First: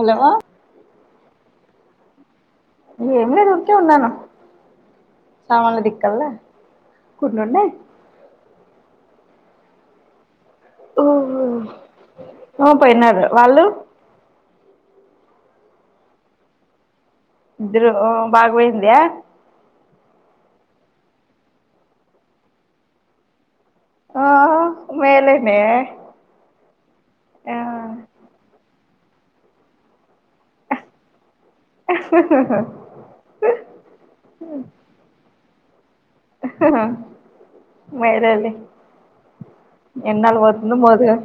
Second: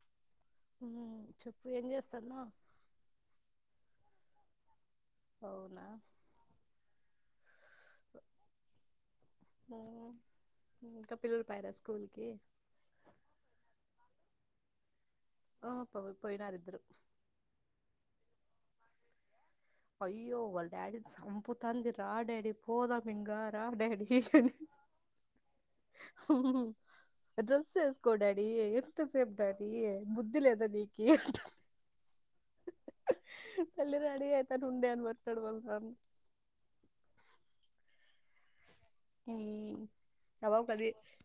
Hello హ చెప్పు ఏం చేస్తాన్నవ్ ఏం లేదు దూరికే ఉన్నాను సామాన్ల అవునా దడిక్కల్లా కొన్ని ఉన్నాయి అ ఊహు ఆ పోయినారు వాళ్ళు ఓహో పోయినారు ఇద్దరు ఇద్దరూ బాగా పోయిందా అయ్యో వాళ్ళ డాడీ నీ సంపుతాంది రా డాడి పోదాం ఇంగ ఆహా మేలే హుహు ఆ డ్రెస్ వేసుకో డాడీ ఎంత సేపు డాడి ముద్ బుద్ధి లేదా నికి అంటుంది హా వెళ్ళి రెడీ అయితే [unintelligible] హా హా మెరెల్లి ఈ ఆ పాప కి మోదుగా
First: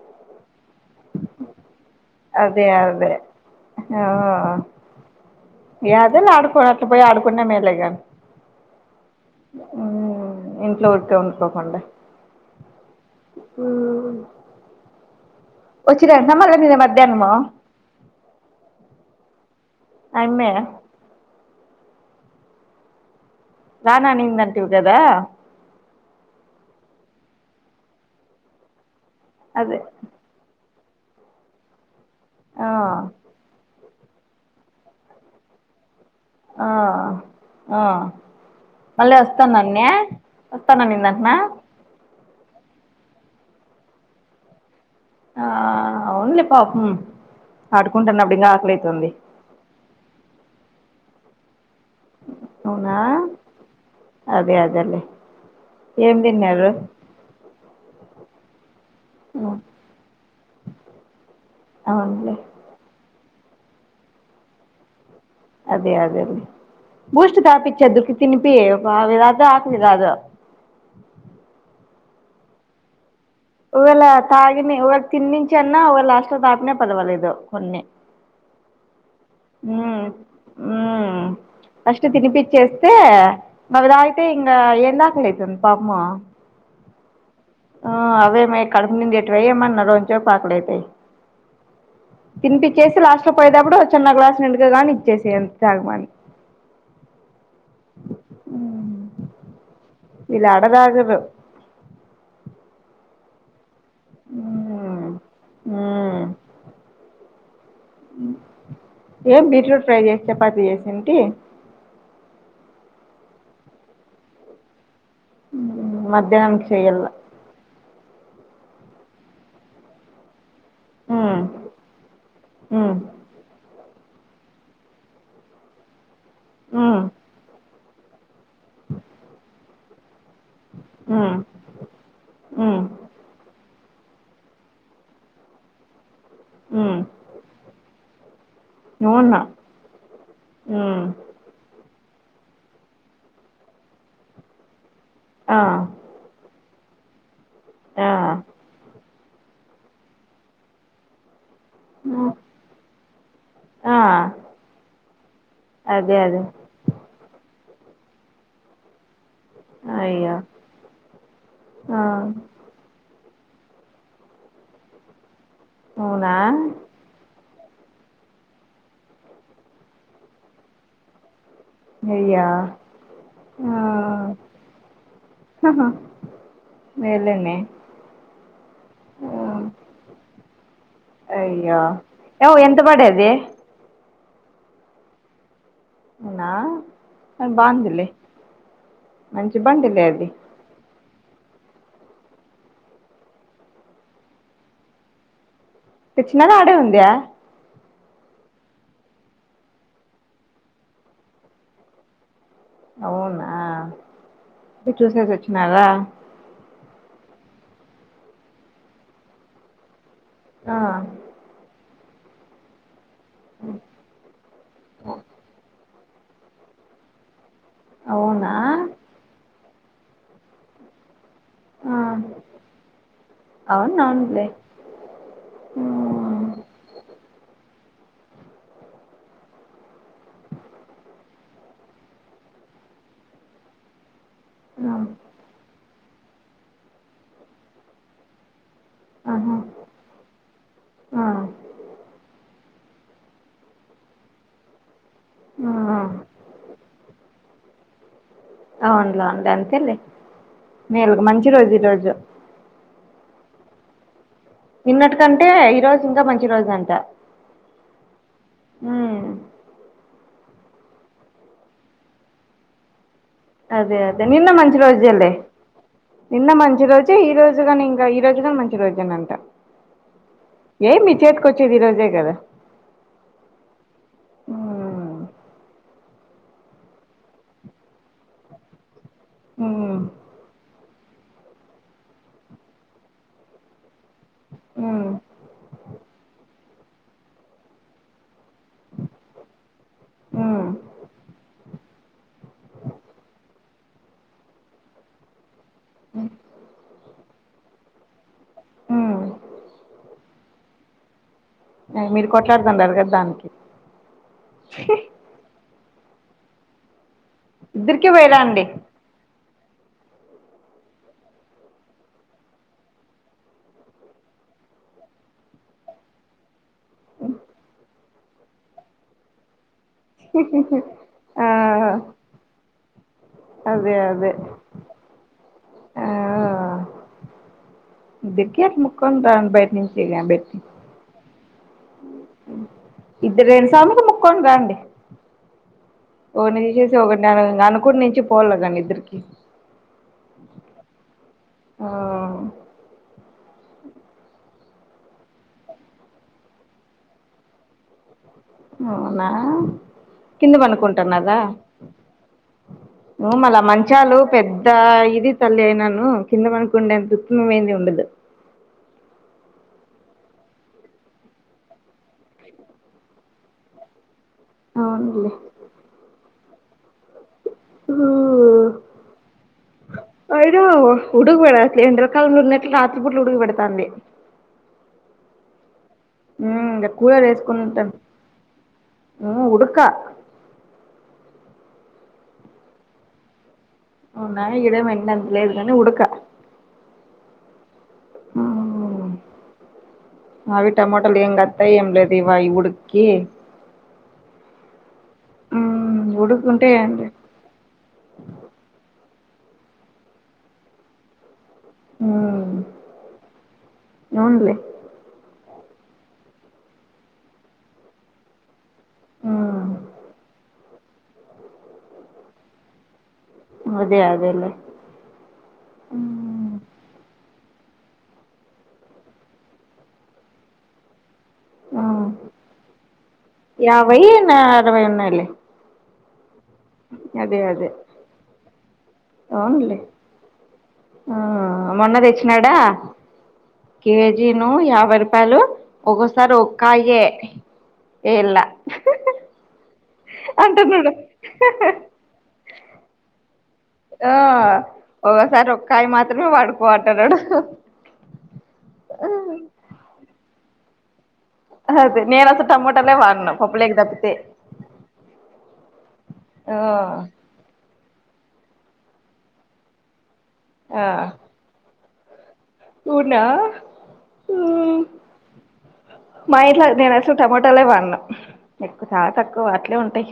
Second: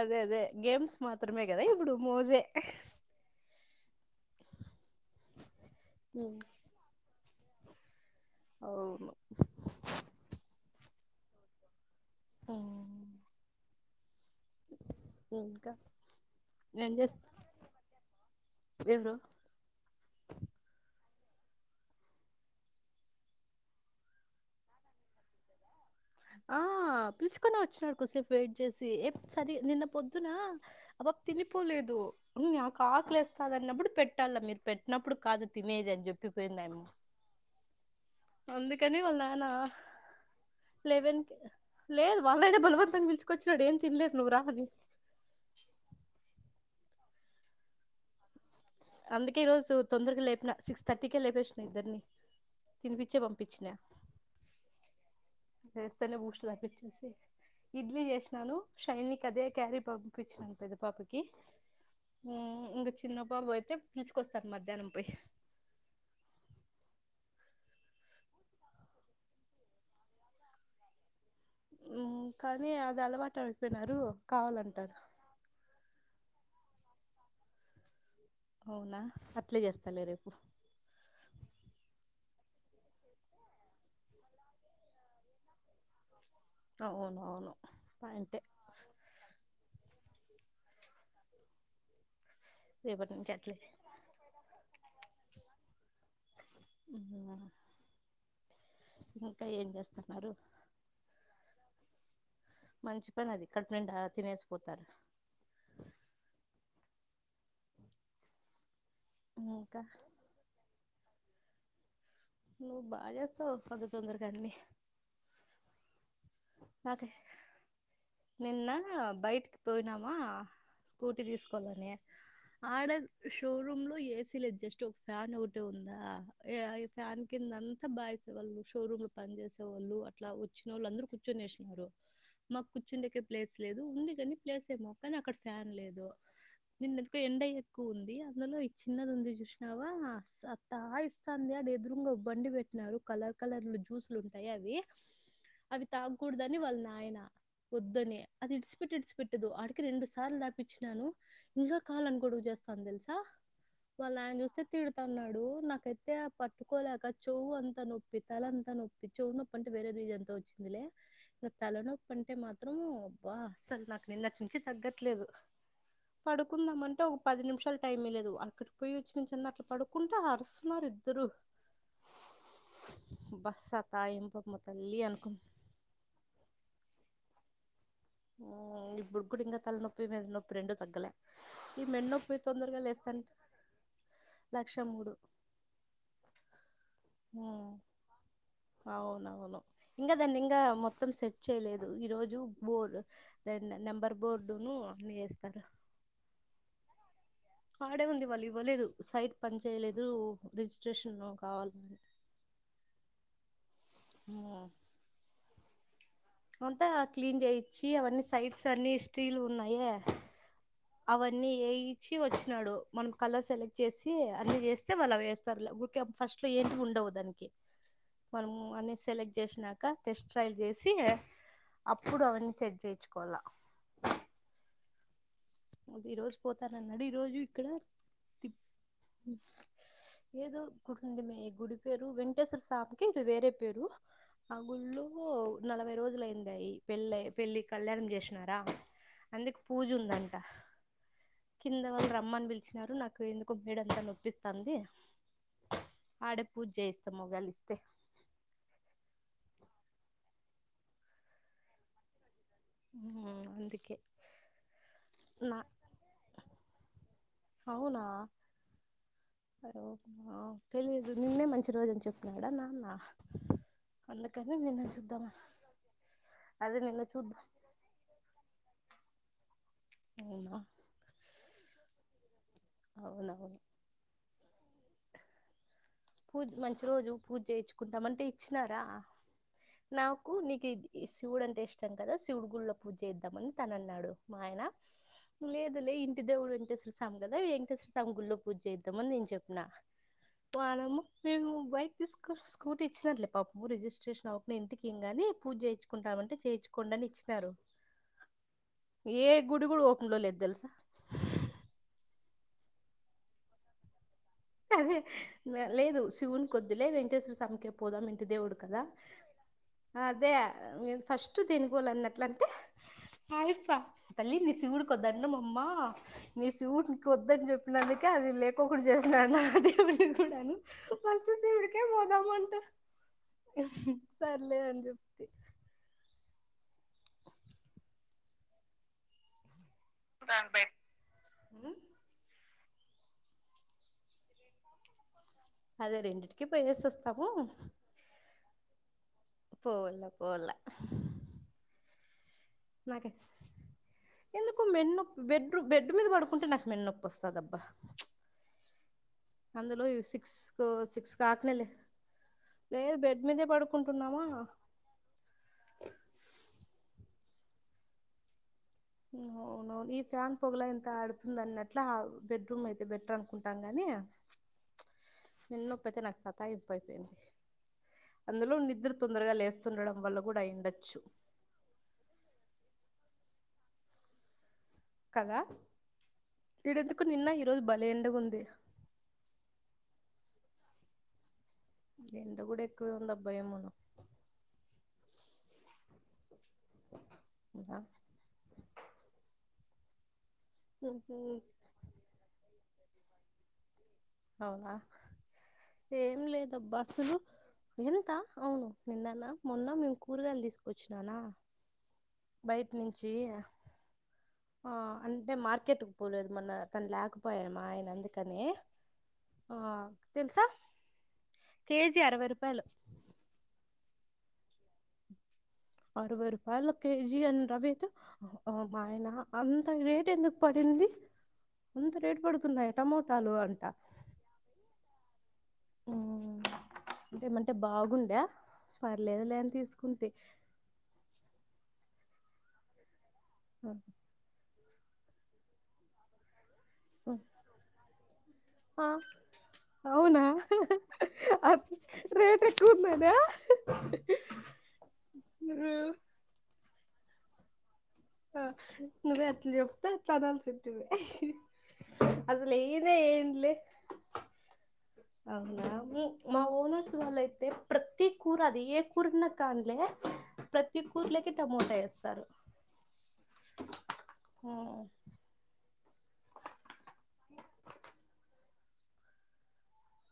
అదే అదే గేమ్స్ మాత్రమే కదా ఇప్పుడు మోజే అదే అదే యాదోలె ఉమ్, ఆడుకో అలా పోయి ఆడుకున్న మేలేగా అవు హు ఇంట్లో ఊరికే ఉండుకోకుండా హు హు వచ్చిరెంటానా నిన్న ఏం చేస్త మధ్యానము ఎవరు యమ్మే రాను అనిందంటివి కదా ఆ పిలుచుకొని వచ్చినడు కొసేపు వెయిట్ చేసి ఏం సరి అదే నిన్న పొద్దునా ఆ పాప తినిపోలేదు ఆ నాకు ఆకలి వస్తాదన్నప్పుడు పెట్ట పెట్టాలా మీరు పెట్టినప్పుడు కాదు తినేది అని చెప్పి ఆ ఆ అందుకని మళ్ళీ వాళ్ళ నాన్న వస్తాను అన్నయ వస్తా లెవెన్ క లేదు వాళ్ళై నాయనే బలవంతంగా పిలుచుకొచ్చినాడు ఏం తినలేదు నువ్వు రా అని ఆ అవునులు పాపం ఆడుకుంటేఇంగ ఆకలే అందుకే ఈ రోజు తొందరగా లేపిన సిక్స్ థర్టీ కే లేపేసిన ఇద్దరిని అవునా తినిపించే పంపించిన అదే అదేలే లేస్తేనే ఏం బూస్ట్ తిన్నారు తాపిచ్చెసి ఇడ్లీ చేసినా ను షైనికి అదే క్యారీ పంపించినను పెద్ద పాపకి అవునులే మ్మ్ ఇంగా చిన్న పాప ని అయితే పిలుచుకోస్తాను మధ్యాహ్నం పోయి అదే అదే అదేలే బూస్ట్ తాపిచ్చాద్దు ఉకే తినిపి అదే ఆకలి కాదు మ్మ్ కానీ అది అలవాటు అయిపోయినారు ఒకవేళ తాగిని కావాలంటారు తిన్నించి అన్నా ఒకవేళ లాస్ట్ లో తాపినా పర్వాలేదు కొన్ని అవునా అట్లే చేస్తాలే ఉమ్ రేపు చేస్తే అవి తాగితే ఇంకా ఏంది ఆకలి అవుతుంది పాపము అవునవును ఆ అవి ఏమి కడుపు నిండేటివా ఏమన్నా రోంచెప్ కి ఆకలి అవుతాయి తినిపిచ్చేసి రేపటి లాస్ట్ నుంచి లో అట్లే పోయేతప్పుడు ఓ చిన్న గ్లాస్ నిండుగా గాని ఇచ్చేసేయ్ తాగమాని [inaudible] ఇంకా ఏం చేస్తాన్నారు వీళ్ళు ఆడ తాగరు మంచి పని అది కడుపు నిండా తినేసిపోతారు ఉమ్ నిను ఇంకా బీట్రూట్ ఫ్రై చేసి చపాతి చేసా టీ నువ్వు బాగా చేస్తావు అబ్బ అంతా తొందరగా అన్ని మ్మ్ మధ్యాహ్నానానికి చెయ్యాల్ల నాకు నిన్న బైటకి పోయినామా స్కూటీ ఉమ్ తీసుకోవాల్ల అని ఆడ ఉమ్ షోరూమ్ లో ఏసి లేదు జస్ట్ ఒక ఫ్యాన్ ఒకటే ఉందా ఆ ఉమ్ ఫ్యాన్ కిందంత అంతా బాయ్స్ ఏం వాళ్ళు షోరూమ్ లో పని చేసేవాళ్ళు అట్లా వచ్చిన వాళ్ళందరు ఉమ్ కుర్చున్నారు మాకు ఉమ్ కూర్చుండేకే ఎ ప్లేస్ లేదు ఉంది కానీ ప్లేస్ ఏమో కానీ అక్కడ ఫ్యాన్ లేదు నిన్న ఉమ్ ఎందుకొ ఎండ ఎక్కువ ఉంది అందులో చిన్నది ఉంది అవునా చూసినావ ఉమ్ సతయిస్తాంది అడ ఎదురుంగా బండి పెట్టినారు కలర్ కలర్ల జ్యూస్లు ఉంటాయే అవి ఆ వద్దని వాళ్ళ నాయన ఆ వద్దని అది ఇడిచిపట్టే ఇడిచిపెట్ట ఆడికి రెండు సార్లు తాపిచ్చినాను ఇంకా కావాలని గొడవ చేస్తాంది తెలుసా ఆ వాళ్ళ నాయన చూస్తే తిడుతాన్నాడు నాకైతే అదే అదే పట్టుకోలేక చెవి అంత నొప్పి తలా అంతా నొప్పి చెవి నొప్పి అంటే వేరే రిజన్ అయ్యో వచ్చింది లే ఆ తలనొప్పి అంటే మాత్రం అబ్బా అసలు నాకు నిన్నటి నుంచి తగ్గట్లేదు అవునా పడుకుందామంటే ఒక పది నిమిష టైం లేదు అక్కడికి పోయి వచ్చినిచ్చిఅన్న అట్లా పడుకుంటే అరుస్తున్నారు ఇద్దరు అయ్యో అబ్బ సాతయింపు అమ్మ తల్లి అనుకున్న ఆహా మేలేనే ఇప్పుడు కూడా ఇంకా తలనొప్పి మెడ నొప్పి రెండు తగ్గలే అయ్యో ఈ మెన్నొప్పి ఏమో ఎంత తొందరగా పడేది లేస్తాంటే లక్ష మూడు అవునా బాందిలే మంచి అవునవును బండిలే ఇంకా అది దాన్ని ఇంకా మొత్తం సెట్ చేయ్యలేదు ఈ రోజు బోర్ నెంబర్ బోర్డును అన్ని వేస్తారు తెచ్చినార ఆడే ఉందా ఆడే ఉంది వాళ్ళు ఇవ్వలేదు సైట్ పని చేయలేదు రిజిస్ట్రేషన్ కావాలి అవునా ఉరికు చూసేసి వచ్చినారా అంతా క్లీన్ చేయిచ్చి అవన్నీ సైడ్స్ అన్ని స్టీల్వున్నాయి ఆ అవన్నీ ఏయిచ్చి వచ్చినాడు మనం కలర్ సెలెక్ట్ చేసి అన్ని చేస్తే వాళ్ళవేస్తారు లేక ఊరికే ఫస్ట్ లో ఏంటివి ఉండవు దానికి అవునా మనము అన్ని సెలెక్ట్ చేసినాక టెస్ట్ ట్రైల్ చేసి ఆ అప్పుడు అవన్నీ సట్ చేయిచ్చుకోవల్ల అవును అవునులే ఆ, ఈ రోజు పోతానన్నాడు ఈ రోజు ఇక్కడ ఏదో గుడింది మే. గుడి పేరు వెంకటేశ్వర స్వామికి ఇది వేరే పేరు ఆ గుళ్ళో నలభై రోజులయిందయి అయ్యి పెళ్ళయి పెళ్ళి కళ్యాణం చేసినారా ఆహా అందుకు పూజుందన్ ఆ కింద వాళ్ళు రమ్మని పిలిచినారు నాకు ఎందుకో మేడంతా నొప్పిత్తాంది ఆ ఆడ పూజ చేయిస్తాము ఒగాలిస్తే అంతెలే మేలుగా మంచి రోజు ఈ రోజు మ్ అందుకే నిన్నటి కంటే నా ఈ రోజు ఇంగ మంచి రోజంట. అవునా తెలీదు నిన్నే మంచి రోజని చెప్పినాడా నాన్న అదే అదే నిన్న అందుకని మంచిరోజేలేే చూద్దామని నిన్న అదే మంచి నిన్న రోజే ఈ చూద్దాం రోజుగాని ఇంకా ఈ రోజుగాని మన్ చి రోసినంట అవునా ఏ మీ చేతికొచ్చేది ఈ రోజే కదా అవునవును మ్ పూజ్ మంచి రోజు పూజ చేయించుకుంటాం అంటే ఇచ్చినారా ఉమ్ నాకు నీకిది ఈ శివుడు అంటే ఇష్టం కదా శివుడు గుళ్లో పూజ చేయిద్దామని తనన్నాడు మా ఆయన ఉమ్ లేదు లే ఇంటి దేవుడు వెంకటేశ్వర స్వామి కదా వెంకేశ్వర స్వామి గుళ్ళో పూజ చేయిద్దామని నేను చెప్పిన ఉమ్ వానేమ్మ మేము బైక్ తీసుకు స్కూటీ ఇచ్చినారులే పాపము రిజిస్ట్రేషన్ అవకనే ఇంటికేం కానీ పూజ చేయిు కుంటాం అంటే చేయిచ్చుకోండని ఇచ్చినారు ఉమ్ ఏ గుడి గూడ ఓపన్ లో లేదు తెలుసా ఏ, మీరు కొట్లాడుతాండారు కదా దానికి అదే లేదు శివుని కొద్దిలే వెంక వెంకటేశ్వర స్వామికే పోదాం ఇద్దరికి ఇంటి దేవుడు పోయిరాండి కదా అదే మీరు ఫస్ట్ తిని పోవల్ల అన్నట్లంటే ఆయప్ప తల్లి నీ శివుడికో దండమమ్మ నీ శివు ఇక వద్దని చెప్పినందుకే అది లేకోకుండా చేసినాడు నా దేవుణ్ కూడా అని ఫస్ట్ ఆ శివుడికే పోదామంట అదే అదే సర్లే అని చెప్తి. ఆ ఇద్దరికీ అట్ల మొక్కోని రాండి బయటి నుంచి గాని బెట్టి ఇద్దరు రెండు స్వామికి మొక్కొని రండి అదే రెండిటికి ఒకరిని పోయేసి తీసేసి వస్తాము ఒకర్నియాలా ఇంకా అనుకునిచ్చి పోవల్ల కానీ ఇద్దరికి పోవల్ల పోవల్ల ఆ నాకె ఎందుకో మెన్నొప్ బెడ్ రూ బెడ్ మీద పడుకుంటే నాకు మెన్నొప్పి వస్తదబ్బా అవునా అందులో సిక్స్ కింద సిక్స్ పనుకుంటన్నార కాకనేలే లేదు బెడ్ ఉ మీదే మల్ల మంచాలు పడుకుంటున్నామా పెద్ద ఇది తల్లి అయినా ను కింద పనుకుండే అంతా ఉత్ నువెంజ్ ఉండదు అవునవును ఈ ఫ్యాన్ పొగల ఎంత ఆడుతుంద అన్నట్ల బెడ్రూమ్ అయితే బెటర్ అనుకుంటాం గాని అవునులే మేడనోపైతే నాకు సత్తాఎక్కువైపోయింది ఉ అందులో నిద్ర తొందరగా లేస్తుండడం వల్ల కూడా అయినా అయిండొచ్చు పచ్చ గుడ్లు ఉడుక పెడతాంది కదా ఇంకా ఈడెందుకు నిన్న ఈరోజు బలే ఎండగా ఉంది ఆ ఉడుక ఎండా కూడా ఎక్కువే ఉంది అబ్బా ఏమో ఉన్న ఇడ ఎండ అంతెం లేదుకని ఉడుక ఇంక ఆ ఆవి టమాటల ఎం గాథాయి ఎం లేద ఇవాయి ఉడు కీ అవునా ఏం లేదు ఉడుకుంటే ఏంది బస్సులు ఎంత అవును నినాన్న మొన్న మేము కూరగాయలు తీసుకొచ్చిననా ఉమ్ బయటి నుంచి అవునులే ఆ అంటే మార్ కెట్కు పోలేదు మన తను లేకపోయ మ ఆయన అందుకని ఆ ఉమ్ తెలుసా కేజీ అరవై రూపాయలు అదే అదేలే అరవై ఉమ్ రూపాయల కేజీ అ రవీతో మ ఆయన అంత రేట్ ఎందుకు పడింది ఆ అంత రేటు పడుతున్నాయా టమోటాలు అంట యాభై నా అరవై ఉన్నాయిలే ఆ అంటే అదే ఏమంటే అదే బాగుండే పర్లేదు లేని అవునులే తీసుకుంటి ఆ మొన్న తెచ్చినాడా కేజీను యాభై రూపాయలు ఒక్కోసారి కాయే ఏళ్ళ ఆ అవునా రాటేయేక్కువునదా ఆ ఒకసారి ఒకకాయ మాత్రమే పటుకుపో అంటానడు ఆ నువ్వ అట్లే చెప్తాతే తనంతే చెప్తది అదే నేను అసలు టమోటాలే వాడిను ఏంలే పప్పులోకీ తప్పితే అవునా మా ఆ ఓనర్స్ వాలైతే ప్రతి కూర అది ఏ కూరన్నా కాన్లే ప్రతి కూర్లకి టమోటా వేస్తారు అవున ఆ ఉమ్, మా ఇంట్లో నేను అసలు టమోటాలే వాడను ఎక్కువ చాలా తక్కువ అట్లే ఉంటాయి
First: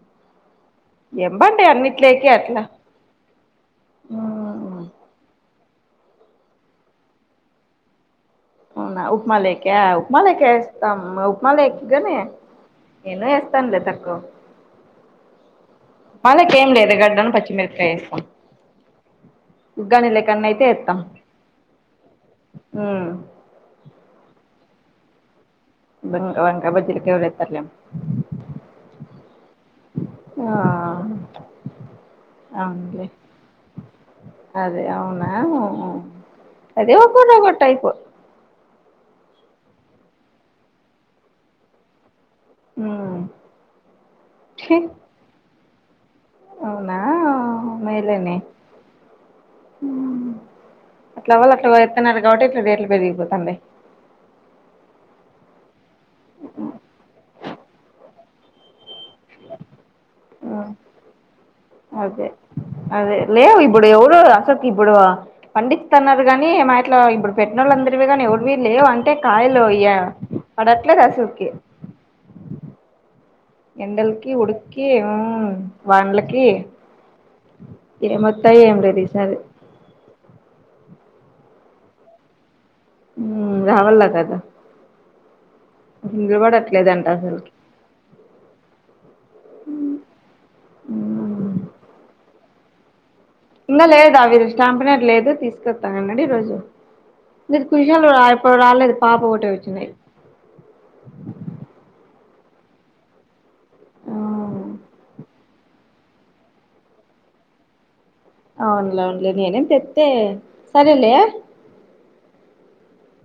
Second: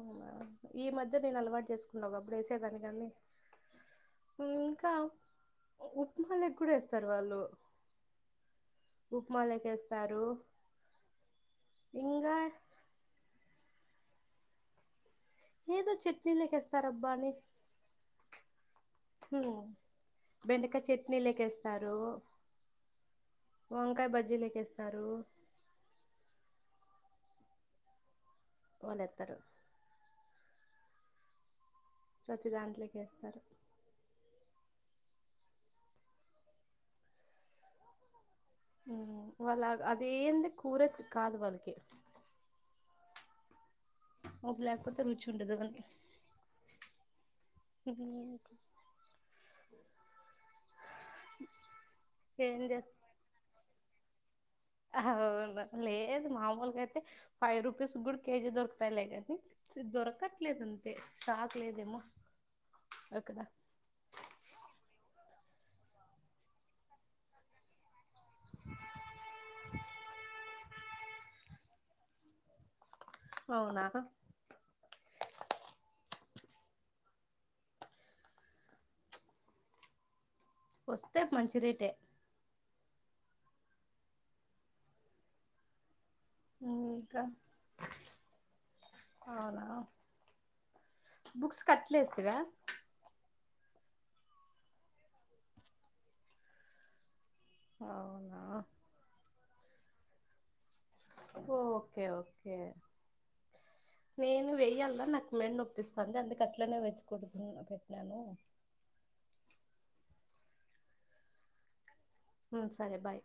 అవునా ఈ మధ్య నేను ఎంబండి అలవాటు చేసుకున్నా అన్నిట్లేకి అప్పుడు అట్లా వేసేదాని కాన్ని మ్మ్. ఇంకా ఉప్మాలోకీ కూడా వేస్తారు వాళ్ళు అవునా ఉప్మా లేక ఉప్మాలోకి ఉప్మా వేస్తారు లేక ఇస్తాం ఉప్మా లేక్ గనే ఇంకా నేను యస్తానులె తక్కువ ఏదో మళ్ళీ చట్నీలోకి ఇక ఏం లేదు వేస్తారబ్బా గడ్డ అని పచ్చిమిరకాయ వేస్తాం హ్మ్ ఉగ్గాని లేకన్నా అయితే బెండకాయ వేస్తాం చట్నీలకేస్తారు మ్మ్. వంకాయ బజీలేకెస్త అందరు వంకాయ బాజిల్ కేవరేతర్లే వాళ్ళేతారు ఆ తెచ్చి అవునులే దాంట్లోకిస్తారు అదే అవునా ఓహో అదే ఒక్కోటి ఒక్కో టైప్ అవుతుంది వాళ్ళ అదేంది కూర కాదు వాళ్ళకి ఆ అది లేకపోతే రుచి ఉంటుదు వాళ్లకి అవునా ఉ మేలేనే అట్లా వాళ్ళ అట్లా ఎస్తున్నారు కాబట్టి ఇట్లా ఏం రేట్లు పెరిగిపోతున్నాయి అవునూ లేదు మామూలుగా అయితే ఫైవ్ రూపీస్ కూడా కేజీ దొరకుతాయి లే దొరకట్లేద అంతే స్టాక్ లేదు కదా అదే అదే లెవ్ ఇప్పుడు ఎవరు ఆసక్ ఇప్పుడు పండిస్తుతున్నారు కాని మా ఇట్లా ఇప్పుడు పెట్టిన వాళ్ళుందరివి కానీ ఎవరువి లేవు అంటే కాయలు ఇయ అడాట్లే రాశకి అవునా ఎండలికి ఉడుకి ఉ వానలకి ఏం మత్తాయి ఏం లేదు ఈసారి వస్తే మంచి రేట్ ఉమ్ రావల్లా కదా ఉమ్ నిలబడట్లేదంట ఇంకా అసలుకి అవునా బుక్స అట్లేస్తివా ఇంగ లేదా విరు స్టాంపినర్ లేదు తీసుకత్త అన్నడు ఈరోజు ఇది కుశాలు రా అవునా ఇప్పుడు రాలేదు పాప ఒక్కటే వచ్చింది ఓ ఓకే ఓకే నేను వెయ్యాల్ల నాకు మెడనొప్పిస్తాంది అందుకే అట్లనే వచ్చి కూర్చున్న అవునులే అవునులే నేనేం తెస్తే సరేలే ఆ సరే బాయ్